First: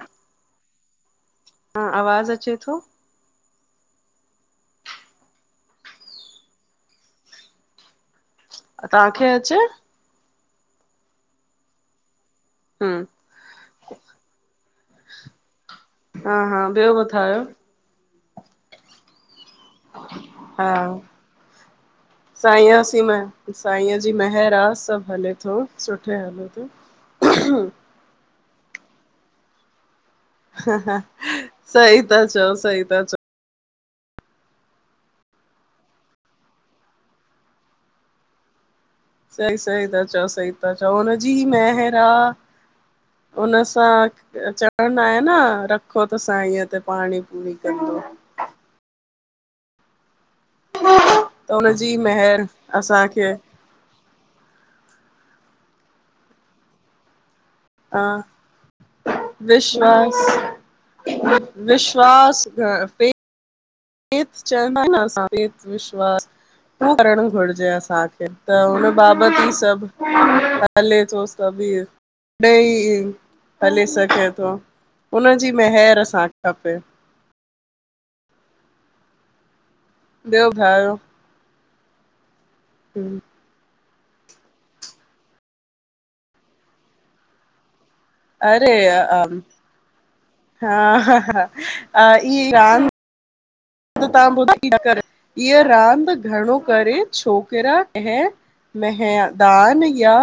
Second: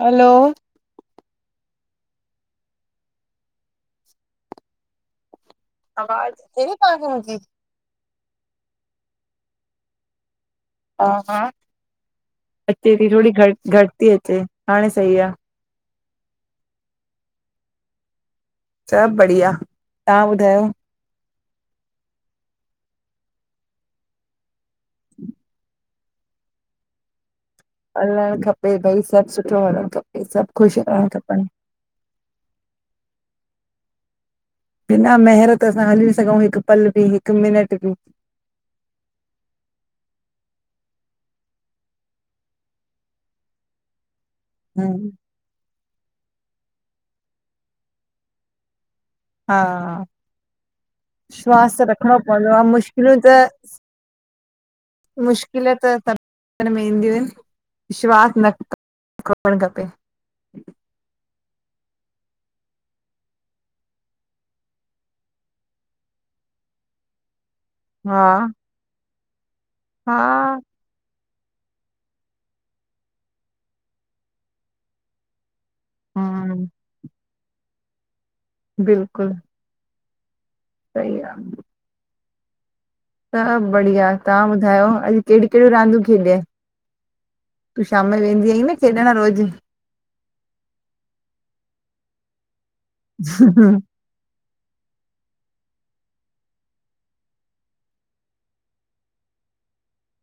हलो हा आवाज़ अचे थो। आवाज़ [unintelligible] तांखे अचे। हा-हा हम अचे ती थोरी घट-घट ती अचे हाणे सई आ। हा-हा ॿयो ॿुधायो? सॿ बढ़िया। तव्हां ॿुधायो? हा सांईयासि मैं सांईया ॼी महिर सॿ हले थो सुठो हले थो। हम हलण खपे भई सॿ सुठो हलण खपे सॿ ख़ुश हलण खपन। सई ता चओ, सई ता चओ। बिना महर त असां हली ॿि सघूं हिक पल ॿि हिक मिनट ॿि। सई-सई ता चओ सई त चओ उन ॼी महर ह। हुनन सां चढ़न आ न रखो त साईअ ते पाणी पूरी कंदो। हा विश्वास हुनजी रखणो महर पवंदो आ मुश्किलूं असांखे त मुश्किल त सॿ में ईंदियूं आयन। हा खपे विश्वास। विश्वास खपे। चवंदा एन असांखे, विश्वास करण घुरजे हा असांखे त उन बाबत ही सभ हा हले थो सभ हीउ, ॾेई हले सघे थो। उनजी महिर असांखे हम्म खपे। बिल्कुल ॿयो ॿुधायो? सही आ। हूं सभ बढ़िया, तहां ॿुधायो, अॼ केड़यूं केड़यूं रांदयूं खेॾयै? तूं शाम जो वेंदी अईं अरे न, खेॾण रोज़? हा हा, हा ईअंई रांद [inaudible] त, तहां ॿुधाईंदा कर, इअ रांद घणो करे छोकरा अएं मैहदान या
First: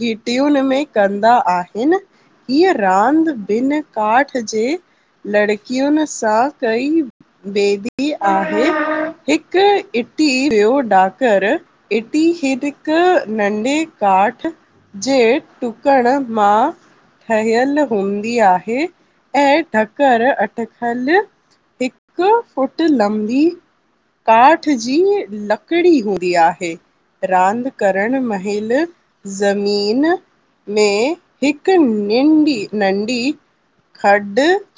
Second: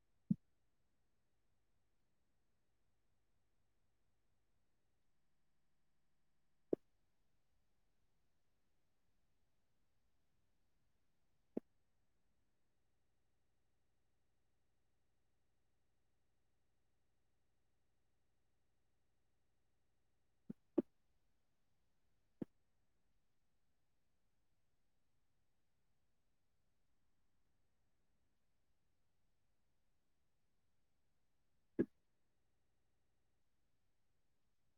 घिटियुन में कंदा आहिन। हीअ रांद, ॿिन काठ जे लड़कियुन सां कई वेंदी आहे, हिक इटी, ॿयो ॾाकर इटी खे हिक नंढ़े काठ जे टुकण मां ठहयल हूंदी आहे, अंएं ढ़करु अटकल हिक फ़ुट लंबी काठ जी लकड़ी हूंदी आहे। रांद करण महिल, ज़मीन में हिक निंढ़ी नंढ़ी खॾ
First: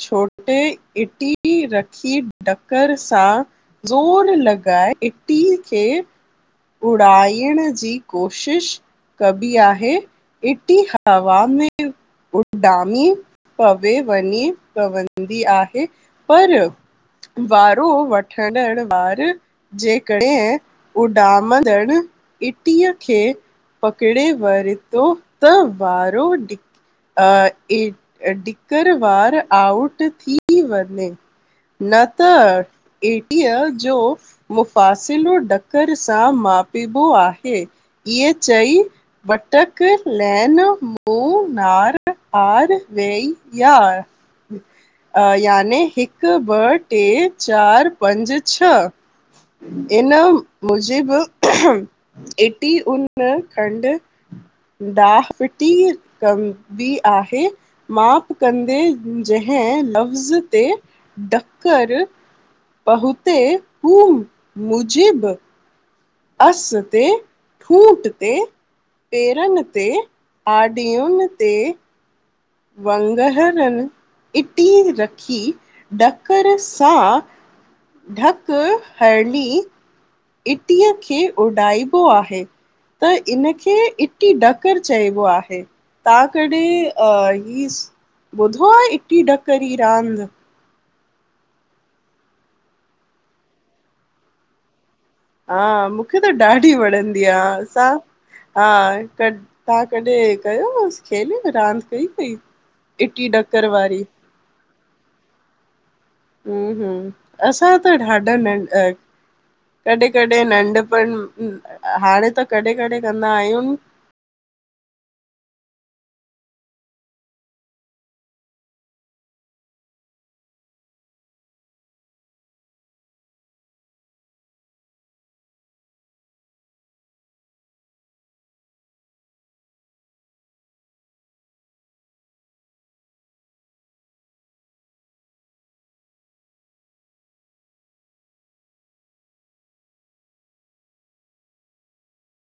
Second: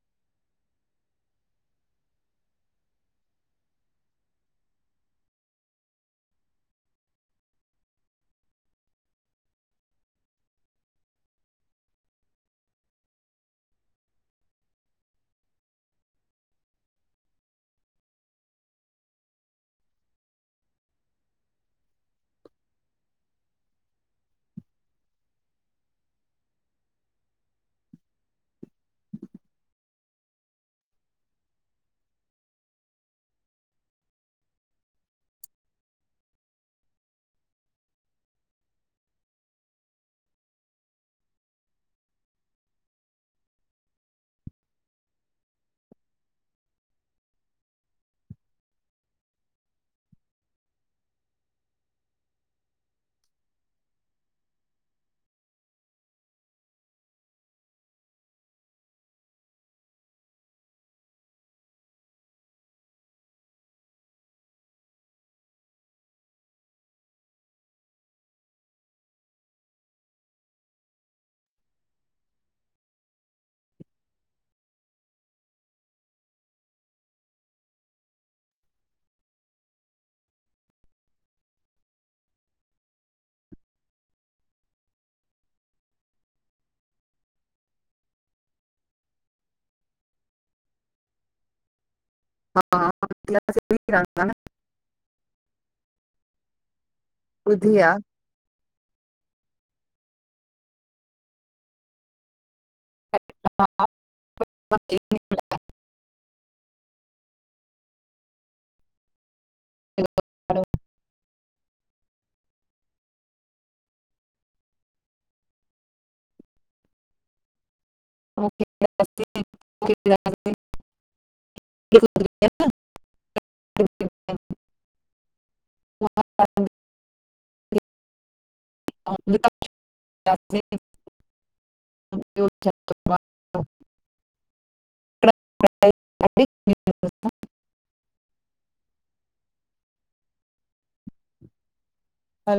छोटे इटीही रख खी ढ़कर सां ज़ोर लॻाए इटी खे उड़ाइण जी कोशिश कबी आहे, गिटी हवा में उॾामीं पवे वञी पवंदी आहे, पर वारो वठंदण वार जेकॾहिं उॾामदण इटीअ खे पकड़े वरतो त वारो टिकर वार आउट थी वञे। न त, एटीअ जो मुफ़ासिलो ॾकर सां मापीबो आहे, इएं चई बटक लेन मू नार आर वेई यार अ याने हिक ॿ, टे, चार पंज, छ। इन मुजिब एटी उन खंड डाह फिटी कंबी आहे माफ़ कंदे जहिं लफ्ज ते डक्कर पहुंते हू मुजिब अस ते ठूट ते पेरन ते आॾयुन ते वंगरनि इटी रखी ॾकर सां ढक हडी इटीअ खे उॾाइबो आहे। त इनखे इटी डकर चइबो आहे। तां कॾई ॿुधो आहे इटी ढकरी रांद? हा [unintelligible] हा मूंखे त ॾाढी वणंदी आ, ॿुधी असां हा क तव्हां कॾहिं कयो हुस खेॾो आ रांदि कई तई? इटी डकर वारी। [unintelligible] हम्म- हम्म असां त ॾाढा नंड कॾंहि -कॾंहि नंढपण, हाणे त कॾहिं- कॾंहि कंदा आहियूं [unintelligible] [unintelligible] [unintelligible] [unintelligible] [unintelligible] आ।